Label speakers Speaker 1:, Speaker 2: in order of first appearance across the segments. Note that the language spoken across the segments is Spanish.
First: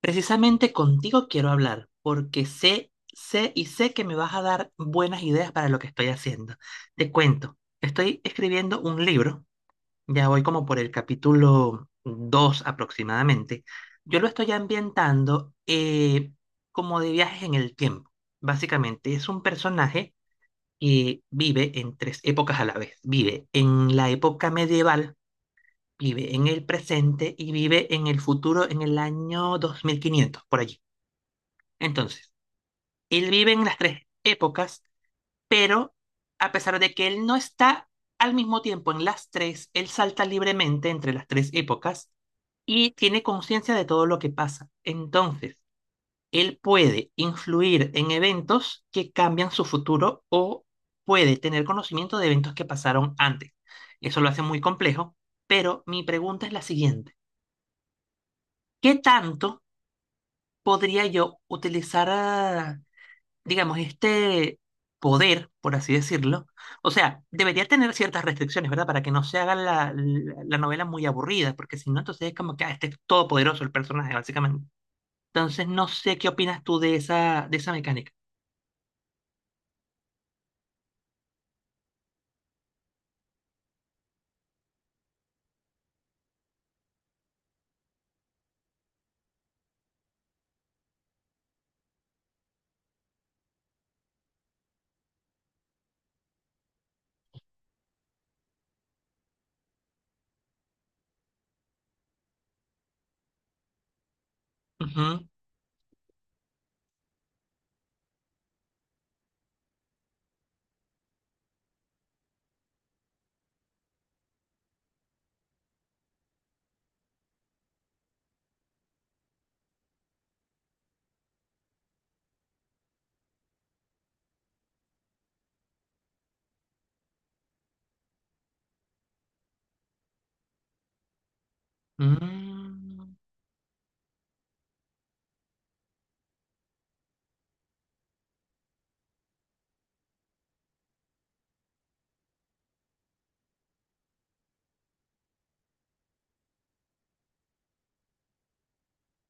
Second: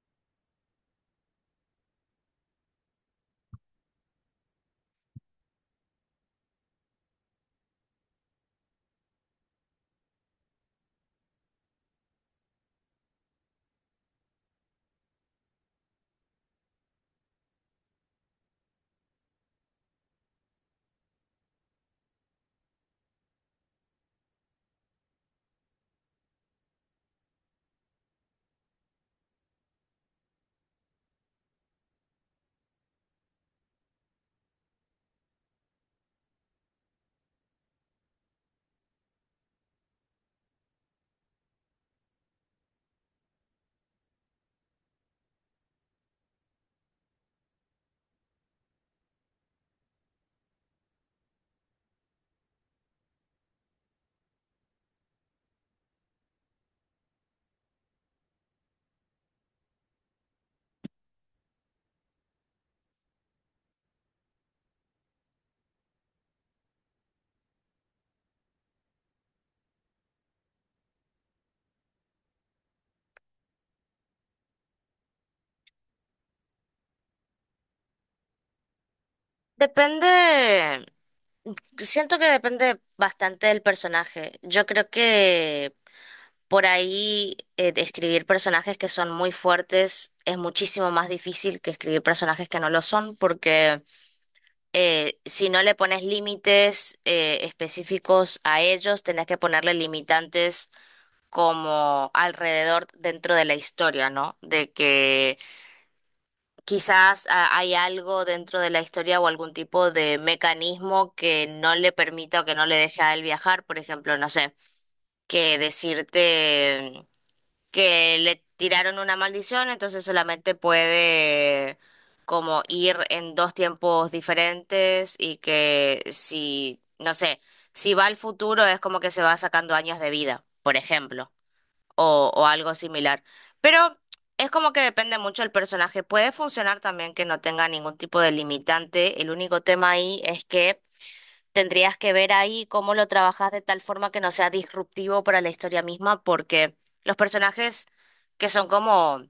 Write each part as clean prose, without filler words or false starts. Speaker 1: Precisamente contigo quiero hablar, porque sé, sé y sé que me vas a dar buenas ideas para lo que estoy haciendo. Te cuento, estoy escribiendo un libro, ya voy como por el capítulo 2 aproximadamente. Yo lo estoy ambientando como de viajes en el tiempo. Básicamente es un personaje que vive en tres épocas a la vez. Vive en la época medieval, vive en el presente y vive en el futuro en el año 2500 por allí. Entonces, él vive en las tres épocas, pero a pesar de que él no está al mismo tiempo en las tres, él salta libremente entre las tres épocas y tiene conciencia de todo lo que pasa. Entonces, él puede influir en eventos que cambian su futuro o puede tener conocimiento de eventos que pasaron antes. Eso lo hace muy complejo, pero mi pregunta es la siguiente. ¿Qué tanto podría yo utilizar digamos, este poder, por así decirlo? O sea, ¿debería tener ciertas restricciones, ¿verdad? Para que no se haga la novela muy aburrida, porque si no, entonces es como que este es todopoderoso el personaje, básicamente. Entonces, no sé qué opinas tú de esa mecánica.
Speaker 2: Depende, siento que depende bastante del personaje. Yo creo que por ahí de escribir personajes que son muy fuertes es muchísimo más difícil que escribir personajes que no lo son, porque si no le pones límites específicos a ellos, tenés que ponerle limitantes como alrededor dentro de la historia, ¿no? De
Speaker 1: Ujú.
Speaker 2: que Quizás hay algo dentro de la historia o algún tipo de mecanismo que no le permita o que no le deje a él viajar, por ejemplo, no sé, que decirte que le tiraron una maldición, entonces solamente puede como ir en dos tiempos diferentes y que si, no sé, si va al futuro es como que se va sacando años de vida, por ejemplo o algo
Speaker 1: Mm,
Speaker 2: similar. Pero es como que depende mucho del personaje. Puede funcionar también que no tenga ningún tipo de limitante. El único tema ahí es que tendrías que ver ahí cómo lo trabajas de tal forma que no sea disruptivo para la historia misma, porque los personajes que son como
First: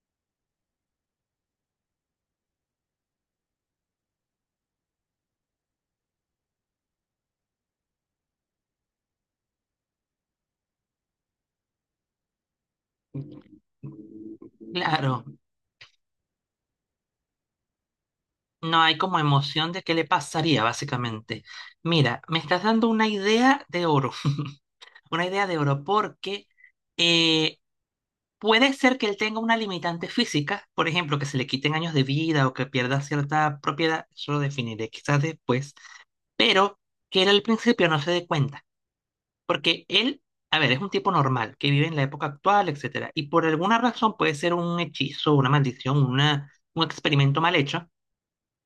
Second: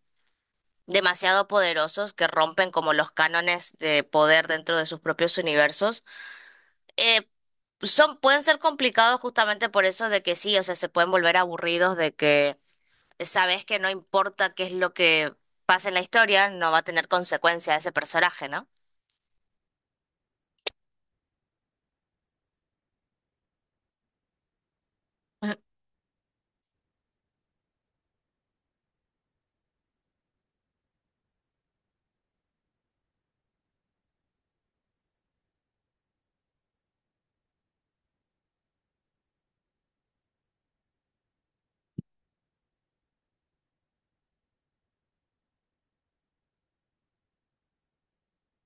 Speaker 2: demasiado poderosos, que rompen como los cánones de poder dentro de sus propios universos, eh, son, pueden ser complicados justamente por eso de que sí, o sea, se pueden volver aburridos de que sabes que no importa qué es lo
Speaker 1: claro,
Speaker 2: que pase en la historia, no va a tener consecuencia a ese personaje, ¿no?
Speaker 1: no hay como emoción de qué le pasaría, básicamente. Mira, me estás dando una idea de oro, una idea de oro, porque... eh, puede ser que él tenga una limitante física, por ejemplo, que se le quiten años de vida o que pierda cierta propiedad, eso lo definiré quizás después, pero que él al principio no se dé cuenta, porque él, a ver, es un tipo normal, que vive en la época actual, etcétera, y por alguna razón puede ser un hechizo, una maldición, un experimento mal hecho,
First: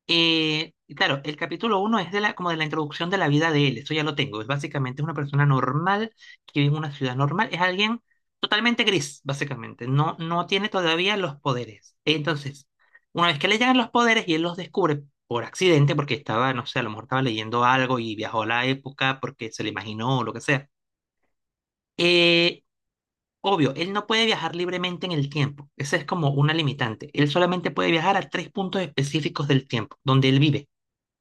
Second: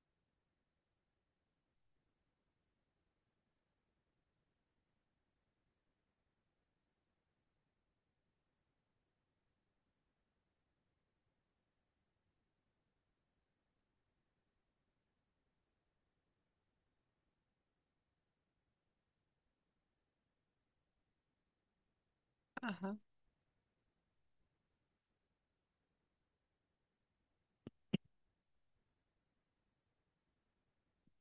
Speaker 1: y claro, el capítulo uno es como de la introducción de la vida de él, eso ya lo tengo. Es básicamente una persona normal que vive en una ciudad normal, es alguien totalmente gris, básicamente. No, no tiene todavía los poderes. Entonces, una vez que le llegan los poderes y él los descubre por accidente, porque estaba, no sé, a lo mejor estaba leyendo algo y viajó a la época porque se le imaginó o lo que sea. Eh, obvio, él no puede viajar libremente en el tiempo. Esa es como una limitante. Él solamente puede viajar a tres puntos específicos del tiempo, donde él vive,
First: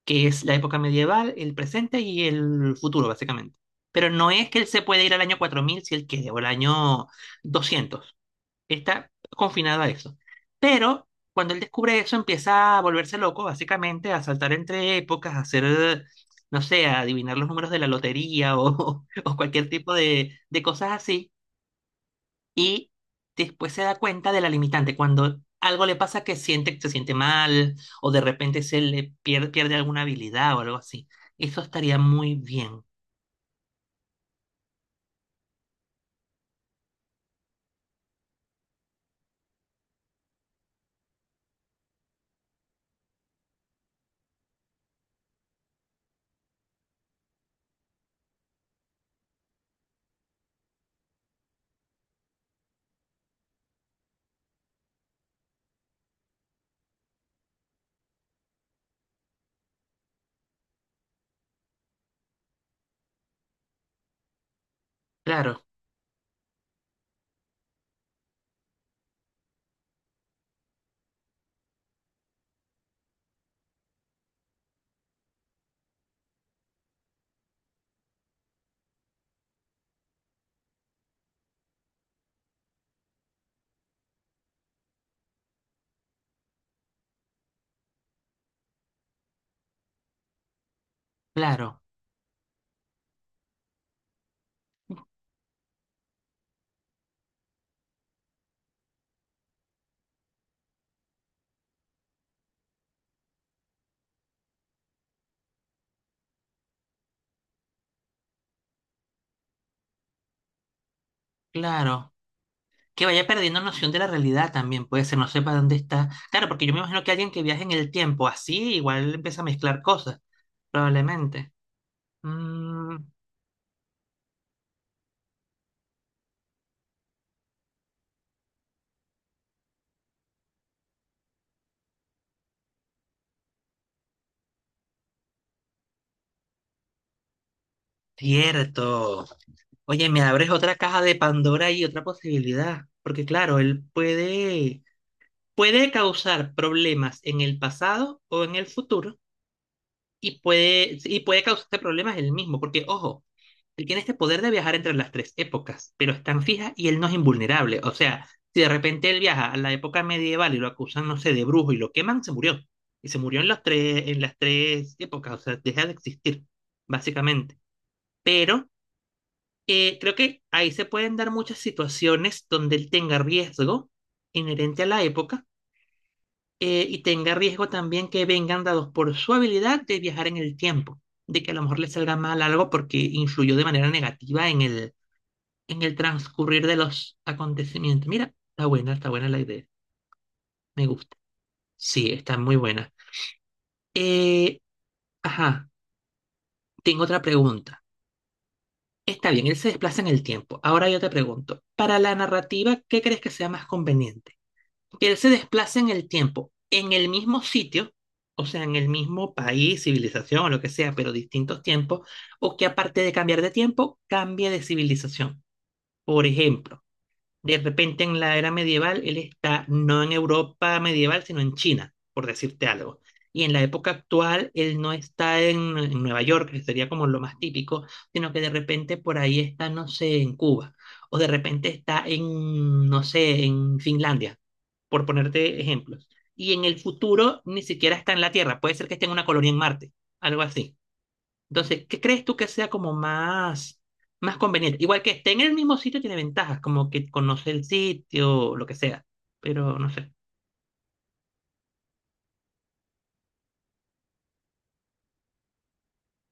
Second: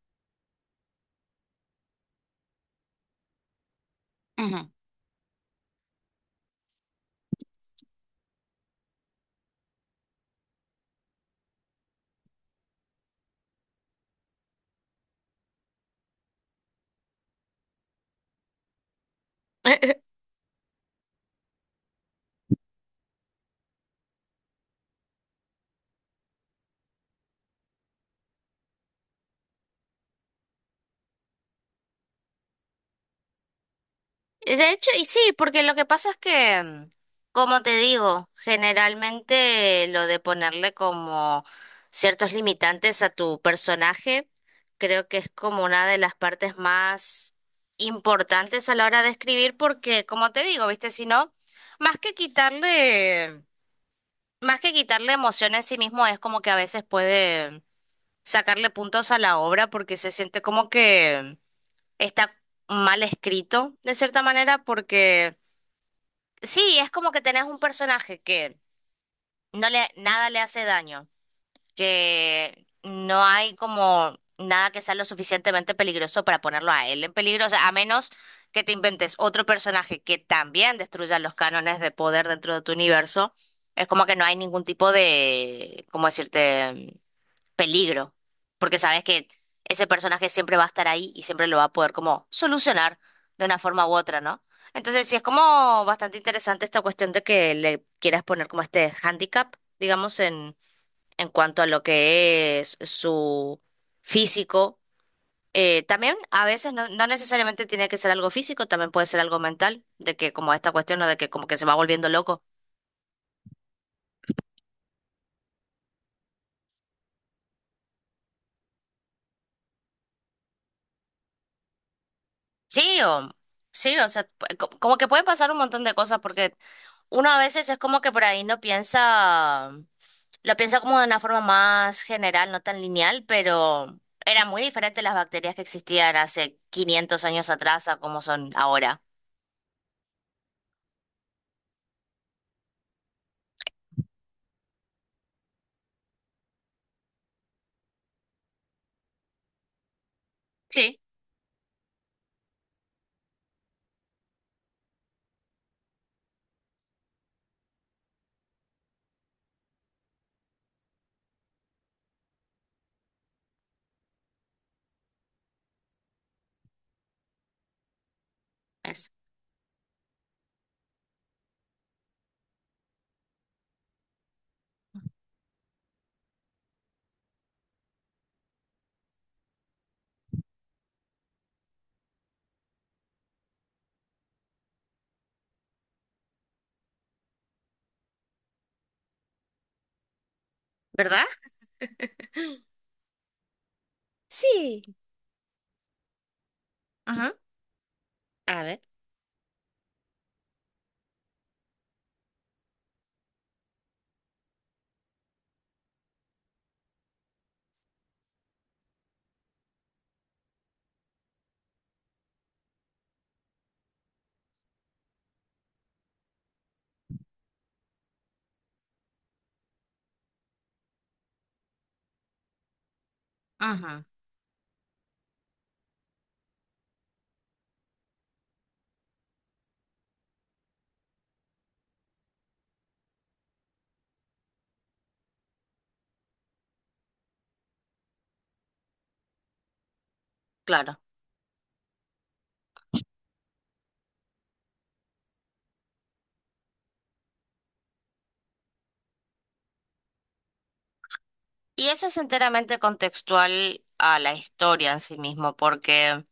Speaker 1: que es la época medieval, el presente y el futuro, básicamente. Pero no es que él
Speaker 2: Ujú.
Speaker 1: se puede ir al año 4000 si él quiere, o al año 200. Está confinado a eso. Pero cuando él descubre eso, empieza a volverse loco, básicamente, a saltar entre épocas, a hacer, no sé, a adivinar los números de la lotería o, o cualquier tipo de cosas así y después se da cuenta de la limitante. Cuando algo le pasa que siente, se siente mal o de repente se le pierde alguna habilidad o algo así. Eso estaría muy bien.
Speaker 2: De hecho, y sí, porque lo que pasa es que, como te digo, generalmente lo de ponerle como ciertos limitantes a tu personaje, creo que es como una de las partes más importantes a la hora de escribir, porque, como te digo, viste, si no, más que quitarle, más que quitarle emoción en sí mismo, es como que a veces puede sacarle puntos a la obra porque se siente como que está mal escrito de cierta manera porque
Speaker 1: Claro,
Speaker 2: sí, es como que tenés un personaje que no le nada le hace daño, que no hay como nada que sea lo suficientemente peligroso para ponerlo a él en peligro, o sea, a menos que te inventes otro personaje que también destruya los cánones de poder dentro de tu universo. Es como que no hay ningún tipo de, ¿cómo decirte? Peligro, porque sabes que ese personaje siempre va a estar ahí y siempre lo va a
Speaker 1: claro,
Speaker 2: poder como solucionar de una forma u otra, ¿no? Entonces, sí es como bastante interesante esta cuestión de que le quieras poner como este handicap, digamos, en cuanto a lo que es su físico. También a veces no, no necesariamente tiene que ser algo físico, también puede ser algo mental, de que como esta cuestión, ¿no? de que como que se va volviendo
Speaker 1: claro.
Speaker 2: loco.
Speaker 1: Que vaya perdiendo noción de la realidad también puede ser, no sepa dónde está. Claro, porque yo me imagino que alguien que viaje en el tiempo así igual empieza a mezclar cosas, probablemente. Mm,
Speaker 2: Sí, sí, o sea, como que pueden pasar un montón de cosas porque uno a veces es como que por ahí no piensa, lo piensa como de una forma más general, no tan lineal, pero era muy diferente las bacterias que existían hace 500 años atrás a como son ahora.
Speaker 1: cierto. Oye, me abres otra caja de Pandora y otra posibilidad, porque claro, él puede causar problemas en el pasado o en el futuro y puede,
Speaker 2: Sí,
Speaker 1: y puede causarte problemas él mismo, porque ojo, él tiene este poder de viajar entre las tres épocas, pero es tan fija y él no es invulnerable. O sea, si de repente él viaja a la época medieval y lo acusan, no sé, de brujo y lo queman, se murió. Y se murió en las tres épocas, o sea, deja de existir, básicamente. Pero
Speaker 2: es.
Speaker 1: creo que ahí se pueden dar muchas situaciones donde él tenga riesgo inherente a la época, y tenga riesgo también que vengan dados por su habilidad de viajar en el tiempo, de que a lo mejor le salga mal algo porque influyó de manera negativa en el transcurrir de los acontecimientos. Mira, está buena la idea, me gusta.
Speaker 2: ¿Verdad?
Speaker 1: Sí, está muy buena. Eh,
Speaker 2: Sí.
Speaker 1: ajá, tengo otra
Speaker 2: Ajá.
Speaker 1: pregunta.
Speaker 2: A ver.
Speaker 1: Está bien, él se desplaza en el tiempo. Ahora yo te pregunto, para la narrativa, ¿qué crees que sea más conveniente? ¿Que él se desplaza en el tiempo, en el mismo sitio, o sea, en el mismo país, civilización o lo que sea, pero distintos tiempos, o que aparte de cambiar de tiempo, cambie de civilización? Por ejemplo, de repente en la era medieval, él está no en Europa medieval, sino en China, por decirte algo. Y en la época
Speaker 2: Ujú,
Speaker 1: actual, él no está en Nueva York, que sería como lo más típico, sino que de repente por ahí está, no sé, en Cuba. O de repente está en, no sé, en Finlandia, por ponerte ejemplos. Y en el futuro ni siquiera está en la Tierra, puede ser que esté en una colonia en Marte, algo así.
Speaker 2: claro.
Speaker 1: Entonces, ¿qué crees tú que sea como más, más conveniente? Igual que esté en el mismo sitio tiene ventajas, como que conoce el sitio, lo que sea. Pero no sé.
Speaker 2: Y eso es enteramente contextual a la historia en sí mismo, porque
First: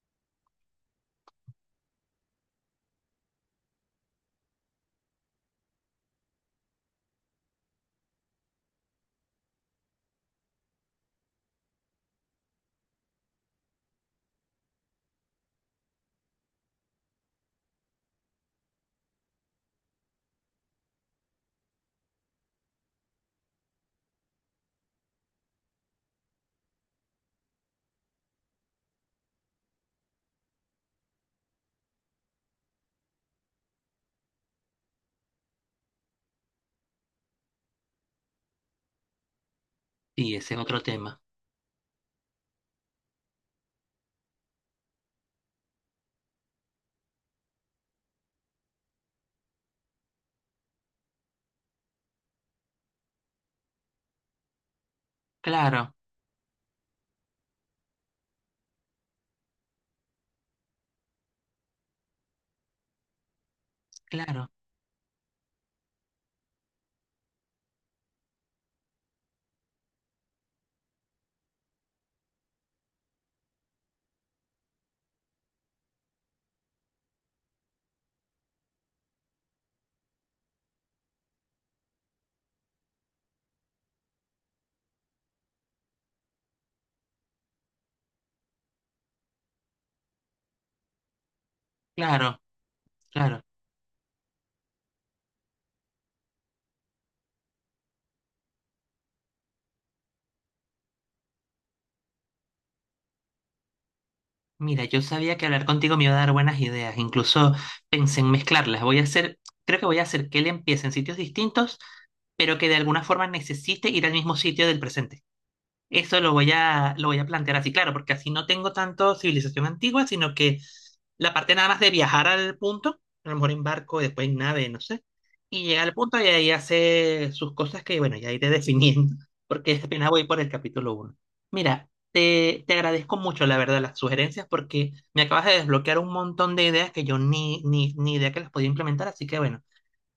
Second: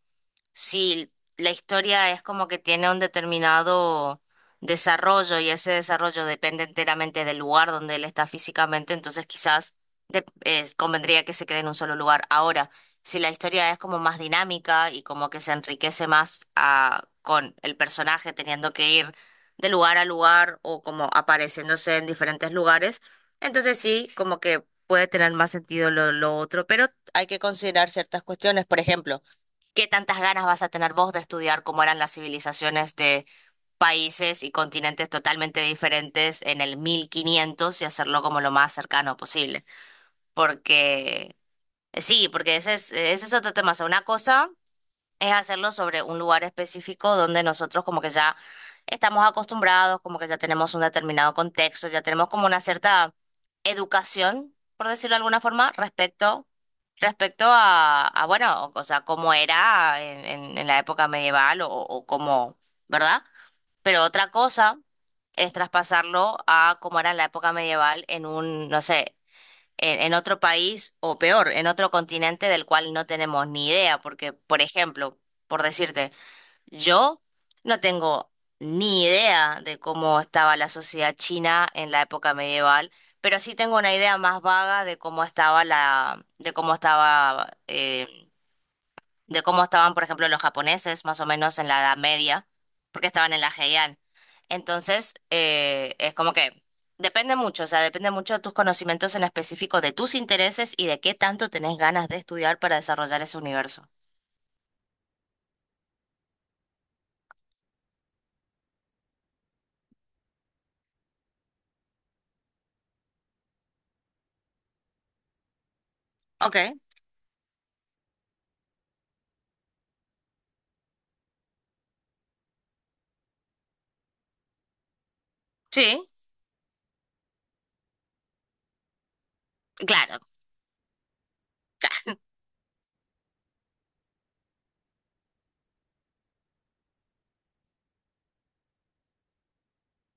Speaker 2: sí, la historia es como que tiene un determinado desarrollo y ese desarrollo depende enteramente del lugar donde él está físicamente, entonces quizás convendría que se quede en un solo lugar. Ahora, si la historia es como más dinámica y como que se enriquece más con el personaje teniendo que ir de lugar a lugar o como apareciéndose en diferentes lugares, entonces sí, como que puede tener más sentido lo otro, pero hay que considerar ciertas cuestiones, por ejemplo. ¿Qué tantas ganas vas a tener vos de estudiar cómo eran las civilizaciones de países y continentes totalmente diferentes en el 1500 y hacerlo como lo más cercano posible?
Speaker 1: Sí, ese es otro tema.
Speaker 2: Porque sí, porque ese es otro tema. O sea, una cosa es hacerlo sobre un lugar específico donde nosotros como que ya estamos acostumbrados, como que ya tenemos un determinado contexto, ya tenemos como una cierta educación, por decirlo de alguna forma,
Speaker 1: Claro,
Speaker 2: respecto, respecto a, bueno, o sea, cómo era en, en la época medieval o cómo, ¿verdad? Pero otra
Speaker 1: claro,
Speaker 2: cosa es traspasarlo a cómo era en la época medieval en un, no sé, en otro país o peor, en otro continente del cual no tenemos ni idea, porque, por ejemplo, por decirte, yo no tengo ni idea de cómo estaba la sociedad china en la época medieval, pero sí tengo una idea más vaga de cómo estaba la, de cómo estaba de cómo estaban, por ejemplo, los japoneses, más o menos en la Edad
Speaker 1: claro,
Speaker 2: Media, porque estaban
Speaker 1: claro.
Speaker 2: en la Heian. Entonces, es como que depende mucho, o sea, depende mucho de tus conocimientos en específico, de tus intereses y de qué tanto tenés ganas de estudiar para desarrollar ese universo.
Speaker 1: Mira, yo sabía que hablar contigo me iba a dar buenas ideas. Incluso pensé en mezclarlas. Voy a hacer, creo que voy a hacer que él empiece en sitios distintos, pero que de alguna forma necesite ir al mismo sitio del presente. Eso
Speaker 2: Ok.
Speaker 1: lo voy a plantear así, claro, porque así no tengo tanto civilización antigua, sino que la parte nada más de viajar al punto, a lo mejor en barco, después en nave, no sé, y llegar al
Speaker 2: Sí,
Speaker 1: punto y ahí hace sus cosas que, bueno, ya iré definiendo, porque apenas
Speaker 2: claro.
Speaker 1: voy por el capítulo uno. Mira, te agradezco mucho, la verdad, las sugerencias, porque me acabas de desbloquear un montón de ideas que yo ni idea que las podía implementar, así que, bueno,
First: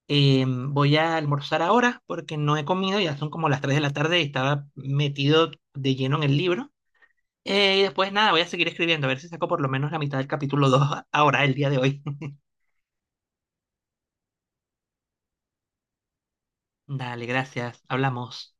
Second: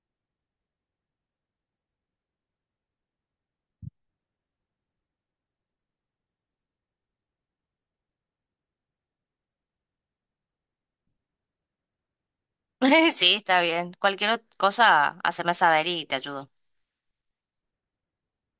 Speaker 1: voy a almorzar ahora porque no he comido, ya son como las 3 de la tarde y estaba metido de lleno en el libro. Y después nada, voy a seguir escribiendo, a ver si saco por lo menos la mitad del capítulo 2 ahora, el día de hoy.
Speaker 2: Sí, está bien. Cualquier cosa, haceme saber y te ayudo.
Speaker 1: Dale, gracias, hablamos.